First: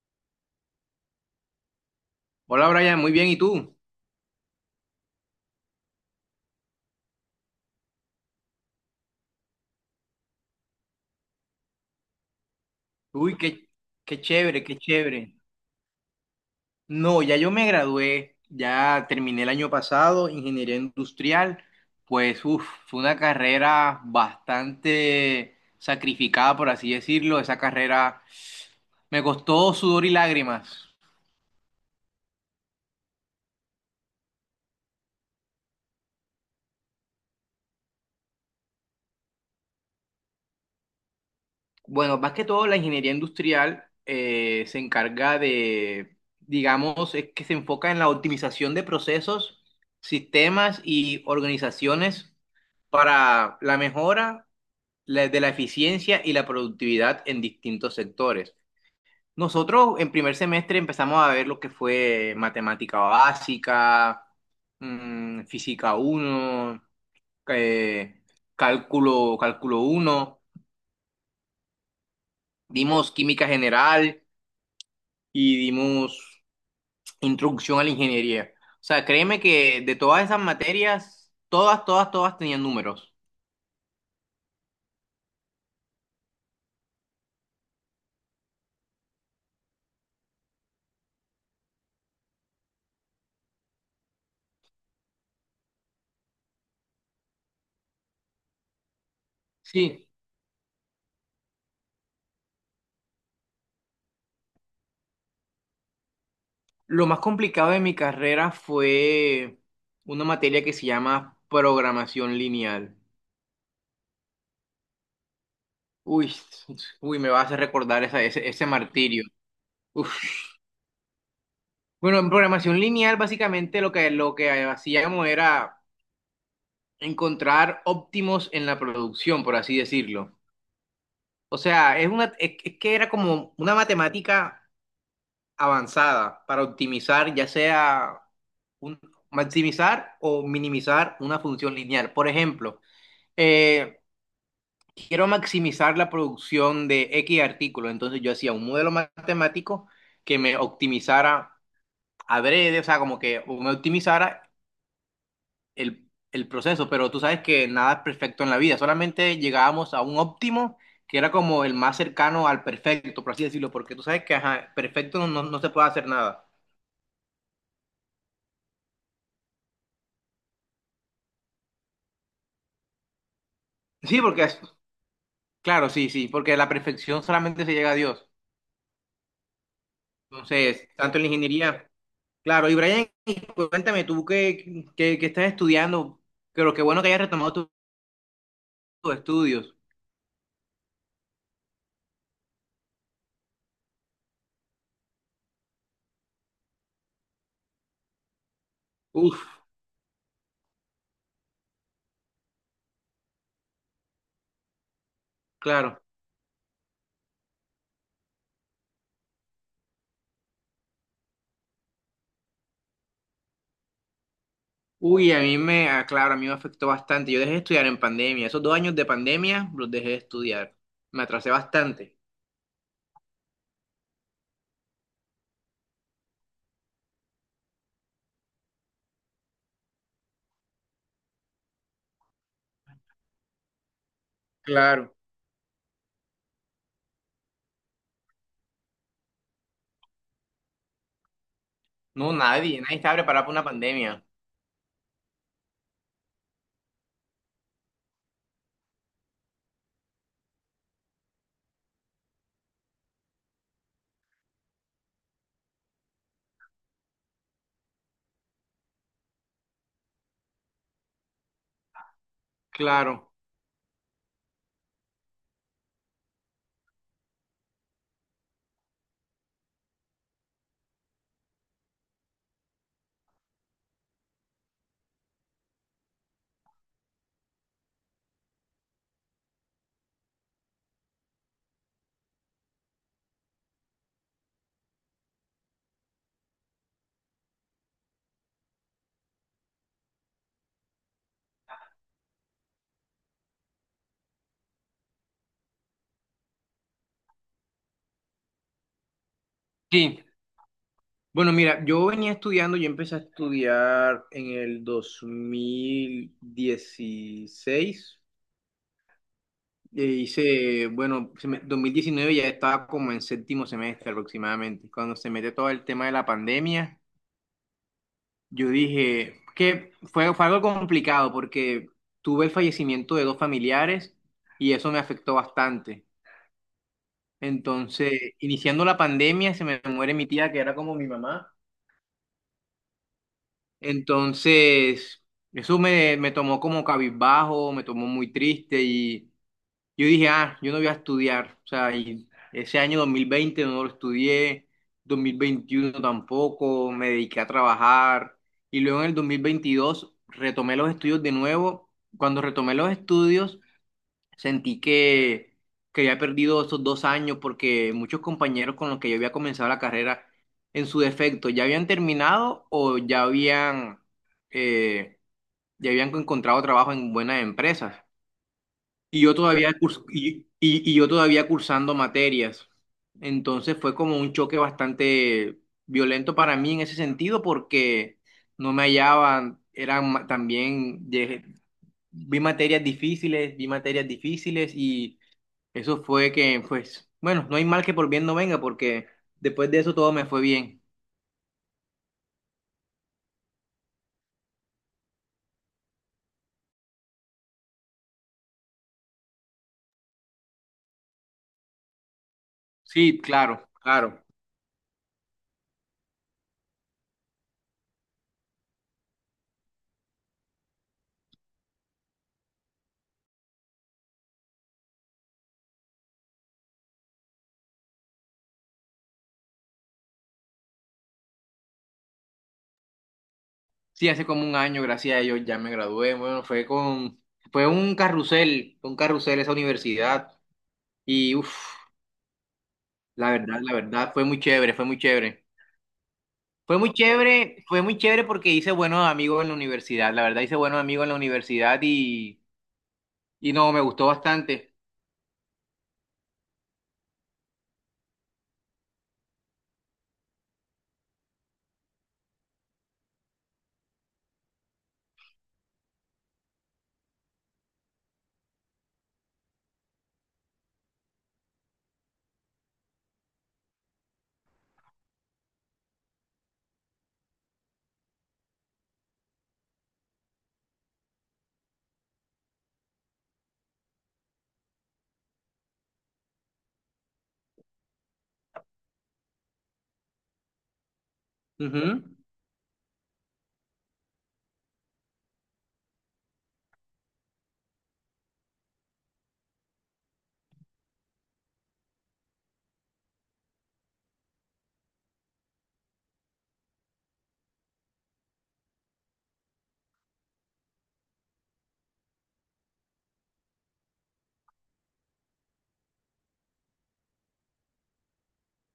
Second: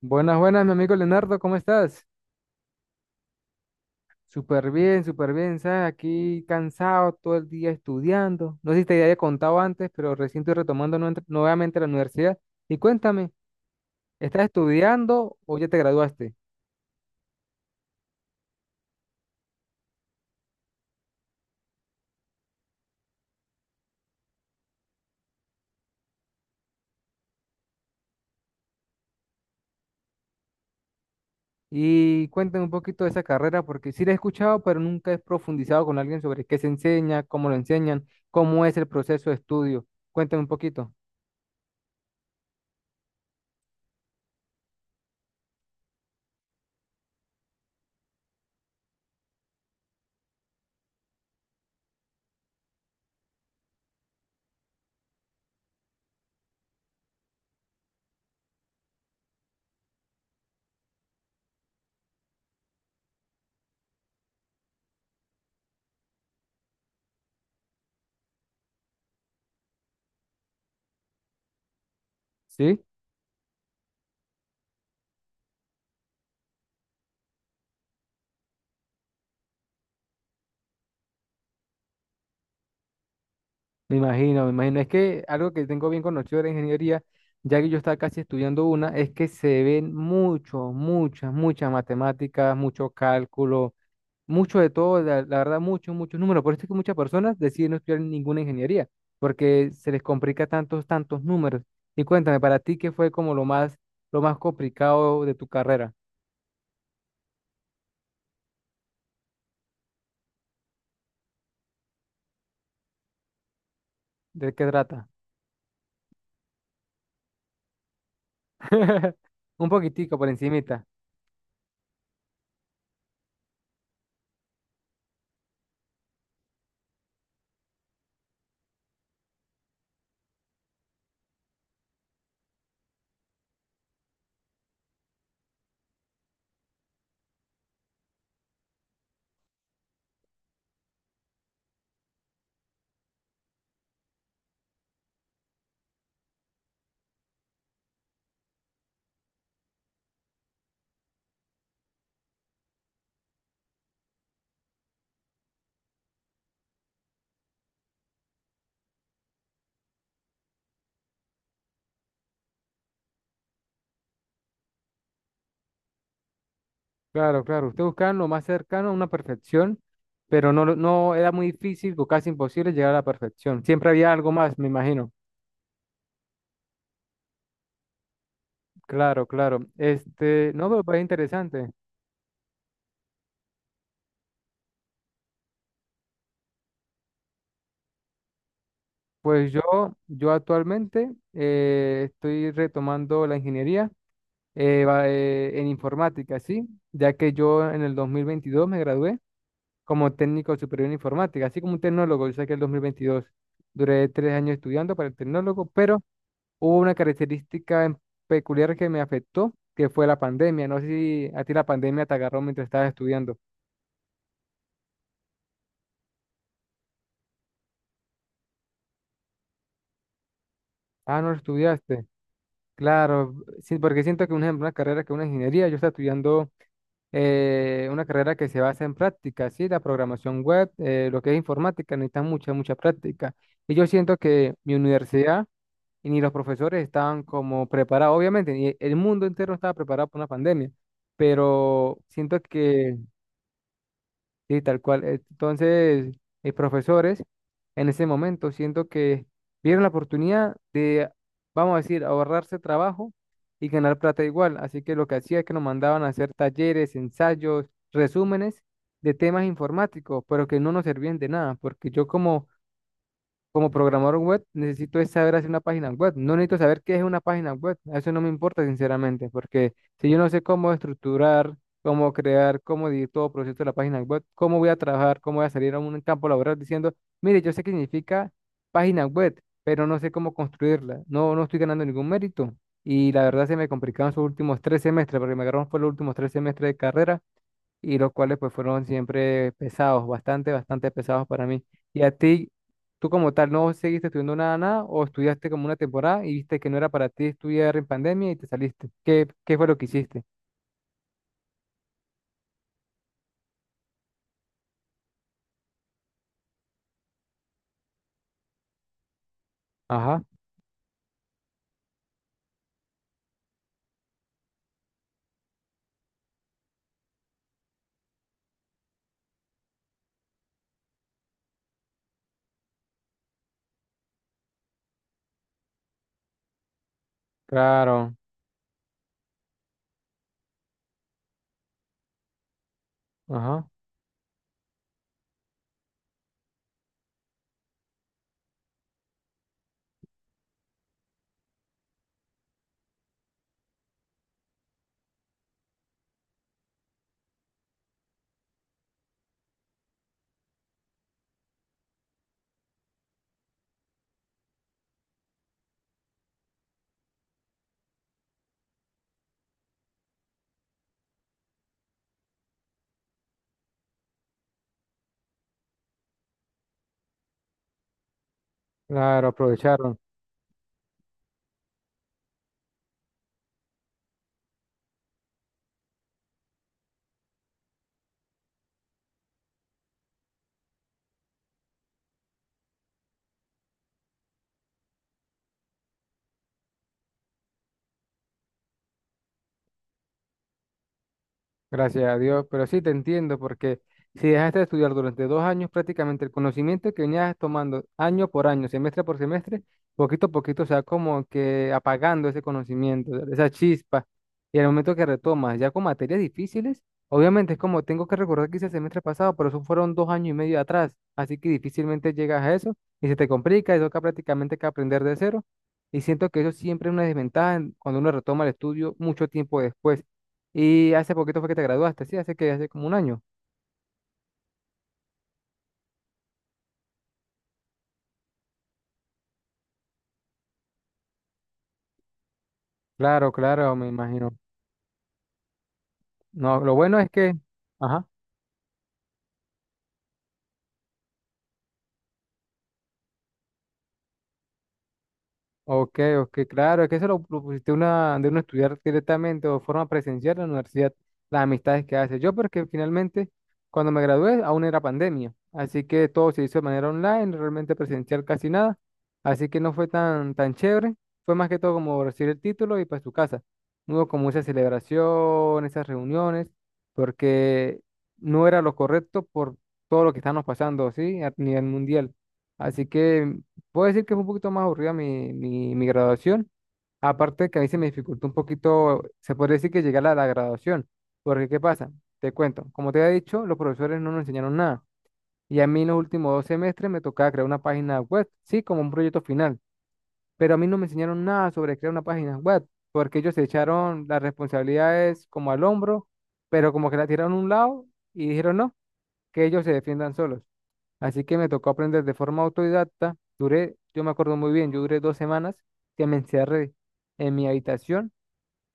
Buenas, buenas, mi amigo Leonardo, ¿cómo estás? Hola Brian, muy bien, ¿y tú? Súper bien, ¿sabes? Aquí cansado todo el día estudiando. No sé si te había contado antes, pero recién estoy retomando nuevamente la universidad. Y cuéntame, Uy, qué ¿estás chévere, qué chévere. estudiando o ya te graduaste? No, ya yo me gradué, ya terminé el año pasado, ingeniería industrial. Pues uf, fue una carrera bastante sacrificada, por así decirlo. Esa carrera me costó sudor y lágrimas. Y cuéntame un poquito de esa carrera, porque sí la he escuchado, pero nunca he profundizado con alguien sobre qué se enseña, cómo lo enseñan, cómo es el proceso de estudio. Cuéntame un poquito, Bueno, más que todo la ingeniería industrial se encarga de, digamos, es que se enfoca en la optimización de procesos, sistemas y organizaciones para la mejora de la eficiencia y la productividad en distintos sectores. Nosotros en primer semestre empezamos a ver lo que fue matemática básica, física uno eh, cálculo uno, ¿sí? dimos química general y dimos introducción a la ingeniería. O sea, créeme que de todas esas materias, todas, todas, todas tenían números. Me imagino, me imagino. Es que algo que tengo bien conocido de la ingeniería, ya que yo estaba casi estudiando una, es que se ven mucho, muchas, muchas matemáticas, mucho cálculo, mucho de todo, la verdad, muchos, muchos números. Por eso es que muchas personas deciden no estudiar ninguna ingeniería, porque se les Sí, complica tantos, tantos números. Y cuéntame, para ti, ¿qué fue como lo más complicado de tu carrera? lo más complicado de mi carrera fue una materia que se llama programación lineal. ¿De qué trata? Uy, uy, me va a hacer recordar ese martirio. Un Uf. poquitico por encimita. Bueno, en programación lineal básicamente lo que hacíamos era encontrar óptimos en la producción, por así decirlo. O sea, es que era como una matemática avanzada para optimizar, ya sea un- maximizar o minimizar una función lineal. Por ejemplo, eh, quiero maximizar la producción de X artículo, entonces yo hacía un modelo matemático que me optimizara adrede. O sea, como que me optimizara el proceso, pero tú sabes que nada es perfecto en la vida, solamente llegábamos a un óptimo, que era como el más cercano al perfecto, por así decirlo, porque tú sabes que ajá, perfecto no, no no se puede hacer nada. Claro, claro, usted buscaba lo más cercano a una perfección, pero no, no era muy difícil o casi imposible llegar a la perfección. Siempre había Sí, algo más, me imagino. claro, sí, sí, porque la perfección solamente se llega a Dios. Claro, claro. Este, no, pero Entonces, parece tanto en la interesante. ingeniería. Claro, y Brian, y cuéntame, tú que estás estudiando, pero qué bueno que hayas retomado tus Pues yo, estudios. yo actualmente estoy retomando la ingeniería en informática, ¿sí? Ya que yo en el 2022 me gradué Uf, como técnico superior en informática, así como un tecnólogo, yo saqué el 2022. Duré tres años estudiando para el tecnólogo, claro. pero hubo una característica peculiar que me afectó, que fue la pandemia. No sé si a ti la pandemia te agarró mientras estabas estudiando. Uy, ah, claro, a mí me afectó bastante. Yo dejé de estudiar en pandemia. Esos 2 años de pandemia los dejé de estudiar. Ah, Me no atrasé estudiaste. bastante. Claro, sí, porque siento que, un ejemplo, una carrera que es una ingeniería, yo estaba estudiando una carrera que se basa en práctica, ¿sí? La programación web, lo que es informática, necesita mucha, mucha práctica. Y yo siento que mi Claro. universidad y ni los profesores estaban como preparados, obviamente, ni el mundo entero estaba preparado para una pandemia, pero No, siento nadie, nadie que estaba preparado para una pandemia. sí, tal cual. Entonces, profesores, en ese momento siento que vieron la oportunidad de, vamos a decir, ahorrarse trabajo y ganar plata igual. Así que lo que hacía es que nos mandaban a hacer talleres, ensayos, resúmenes de temas informáticos, pero que no nos servían de nada, porque yo como Claro. como programador web, necesito es saber hacer una página web. No necesito saber qué es una página web. Eso no me importa, sinceramente, porque si yo no sé cómo estructurar, cómo crear, cómo dividir todo el proceso de la página web, cómo voy a trabajar, cómo voy a salir a un campo laboral diciendo, mire, yo sé qué significa página web, pero no sé cómo construirla. No, no estoy ganando ningún mérito. Y la verdad se me complicaron sus últimos tres semestres, porque me agarraron por los últimos tres semestres de carrera y los cuales pues fueron siempre pesados, bastante, bastante pesados para mí. Y a ti, tú como tal, ¿no seguiste estudiando nada, nada o estudiaste como una temporada y viste que no era para ti estudiar en pandemia y te saliste? ¿Qué, qué fue lo que Sí. hiciste? Bueno, mira, yo venía estudiando, yo empecé a estudiar en el 2016. E Ajá, hice, bueno, 2019 ya estaba como en séptimo semestre aproximadamente. Cuando se mete todo el tema de la pandemia, yo dije que fue algo complicado porque tuve el fallecimiento de dos familiares y eso me afectó bastante. Entonces, claro, iniciando la pandemia, se me muere mi tía, que era como mi mamá. ajá, Entonces, eso me tomó como cabizbajo, me tomó muy triste y yo dije, ah, yo no voy a estudiar. O sea, y ese año 2020 no lo estudié, 2021 tampoco, me dediqué a trabajar y luego en el 2022 retomé los estudios de nuevo. Cuando retomé los estudios, sentí que había perdido esos 2 años porque muchos compañeros con los que yo había comenzado la carrera, en su defecto, ya habían terminado o eh, ya habían encontrado trabajo en buenas empresas. Y claro, yo todavía, aprovecharon. curs- y, y- y yo todavía cursando materias. Entonces fue como un choque bastante violento para mí en ese sentido porque no me hallaban, también, vi materias difíciles y eso fue que, pues, bueno, no hay mal que por bien no venga, porque después de eso todo me fue bien. Gracias a Dios, pero sí te entiendo porque si dejaste de estudiar durante dos años, prácticamente el conocimiento que venías tomando año por año, semestre por semestre, poquito a poquito se va como que apagando ese conocimiento, Sí, esa claro, chispa. claro. Y el momento que retomas, ya con materias difíciles, obviamente es como tengo que recordar que hice el semestre pasado, pero eso fueron dos años y medio atrás, así que difícilmente llegas a eso y se te complica, eso toca prácticamente que aprender de cero. Y siento que eso siempre es una desventaja cuando uno retoma el estudio mucho tiempo después. Y hace poquito fue que te graduaste, sí, hace que hace como un año. Sí, hace como un año, gracias a ellos, ya me gradué. Bueno, fue un carrusel esa universidad. Y uff, Claro, la claro, me verdad, fue imagino. muy chévere, fue muy chévere. No, lo Fue muy bueno es que, chévere, fue muy ajá. chévere porque hice buenos amigos en la universidad. La verdad, hice buenos amigos en la universidad y no, me gustó bastante. Ok, ok, claro, es que se lo propusiste una, de uno estudiar directamente o de forma presencial en la universidad, las amistades que hace. Yo, porque finalmente, cuando me gradué, aún era pandemia, así que todo se hizo de manera online, realmente presencial casi nada, así que no fue tan, tan chévere, fue más que todo como recibir el título y para su casa. No hubo como esa celebración, esas reuniones, porque no era lo correcto por todo lo que estamos pasando, ¿sí? A nivel mundial. Así que puedo decir que fue un poquito más aburrida mi graduación. Aparte que a mí se me dificultó un poquito, se podría decir que llegar a la graduación. Porque, ¿qué pasa? Ujú. Te cuento. Como te había dicho, los profesores no nos enseñaron nada. Y a mí en los últimos dos semestres me tocaba crear una página web, sí, como un proyecto final. Pero a mí no me enseñaron nada sobre crear una página web. Porque ellos se echaron las responsabilidades como al hombro, pero como que la tiraron a un lado y dijeron no, que ellos se defiendan solos. Así que me tocó aprender de forma autodidacta. Duré, yo me acuerdo muy bien, yo duré dos semanas que me encerré en mi habitación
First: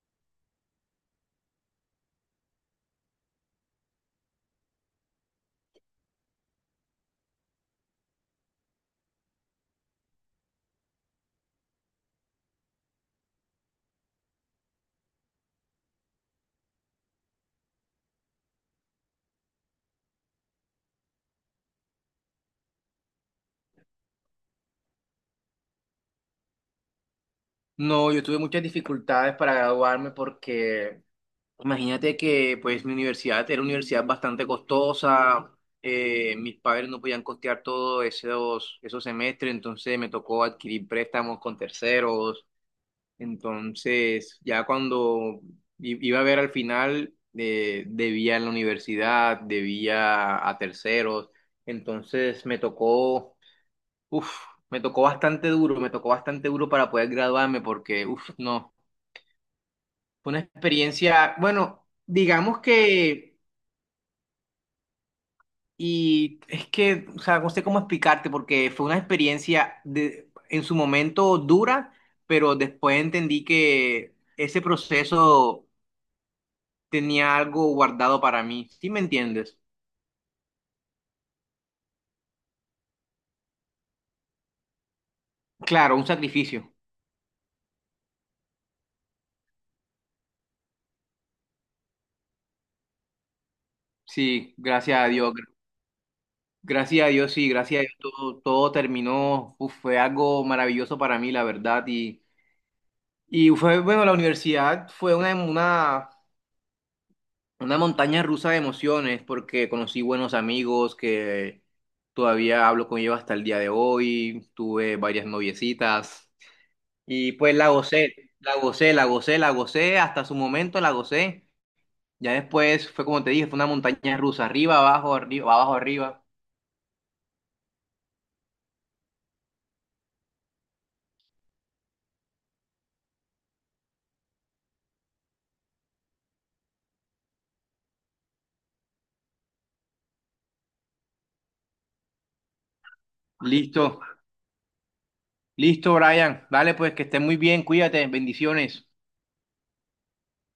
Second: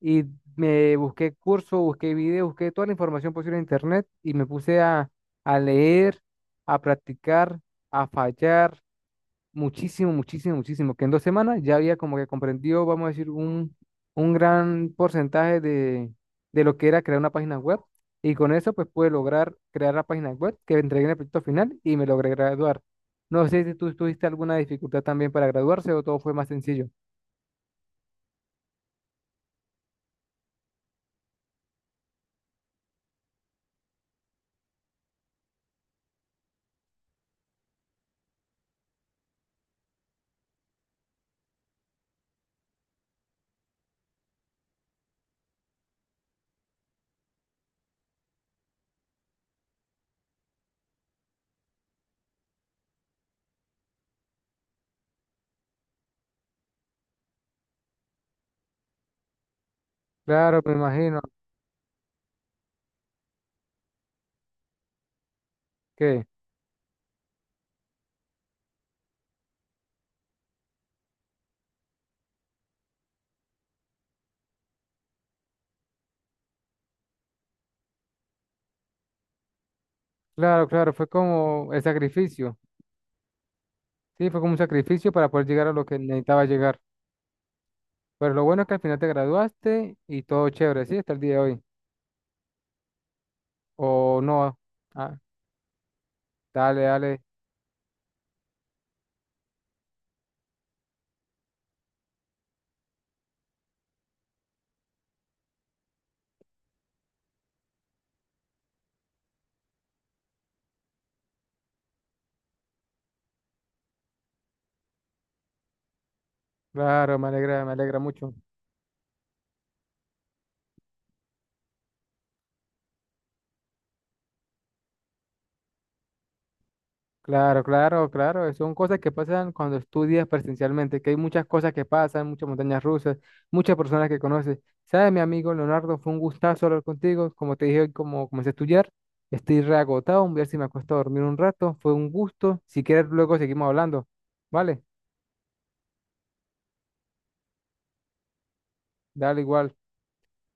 y me busqué cursos, busqué videos, busqué toda la información posible en internet y me puse a leer, a practicar, a fallar, muchísimo, muchísimo, muchísimo, que en dos semanas ya había como que comprendido, vamos a decir, un gran porcentaje de lo que era crear una página web. Y con eso, pues pude lograr crear la página web que entregué en el proyecto final y me logré graduar. No sé si tú tuviste alguna dificultad también para graduarse o todo fue más sencillo. No, yo tuve muchas dificultades para graduarme porque imagínate que pues mi universidad era una universidad bastante costosa. Mis padres no podían costear todos esos semestres, entonces me tocó adquirir préstamos con terceros. Entonces ya cuando iba a ver al final debía en la universidad, debía a terceros, entonces me tocó uf, me tocó bastante duro, me tocó bastante duro para poder graduarme porque, uf, no, fue una Claro, me imagino experiencia, bueno, digamos que, que, y es que, o sea, no sé cómo explicarte porque fue una experiencia de, en su momento dura, pero después entendí que ese proceso tenía algo guardado para mí, ¿sí me entiendes? claro, claro, fue como el sacrificio. Sí, fue como un sacrificio para poder llegar a lo Claro, que un necesitaba sacrificio, llegar. Pero lo bueno es que al final te graduaste y todo chévere, ¿sí? Hasta el día de hoy. O sí, no. gracias a Dios. Dale, Gracias a dale, Dios, sí, gracias a Dios todo, todo terminó. Uf, fue algo maravilloso para mí, la verdad. Y fue, bueno, la universidad fue una montaña rusa de emociones porque conocí buenos amigos que todavía hablo con ellos hasta el día de hoy, tuve varias noviecitas claro, y pues la me alegra gocé, mucho. la gocé, la gocé, la gocé, hasta su momento la gocé. Ya después fue como te dije, fue una montaña rusa, arriba, abajo, arriba, abajo, arriba. Claro, claro, claro, son cosas que pasan cuando estudias presencialmente, que hay muchas cosas que pasan, muchas montañas rusas, muchas personas que conoces. ¿Sabes, mi amigo Leonardo? Fue un gustazo hablar contigo. Como te dije hoy, como comencé a estudiar, estoy reagotado, voy a ver si me acuesto a dormir un rato. Fue un gusto. Si quieres, luego seguimos Listo, hablando. Vale, listo, Brian. Dale, pues que estés muy bien, cuídate, bendiciones. dale igual.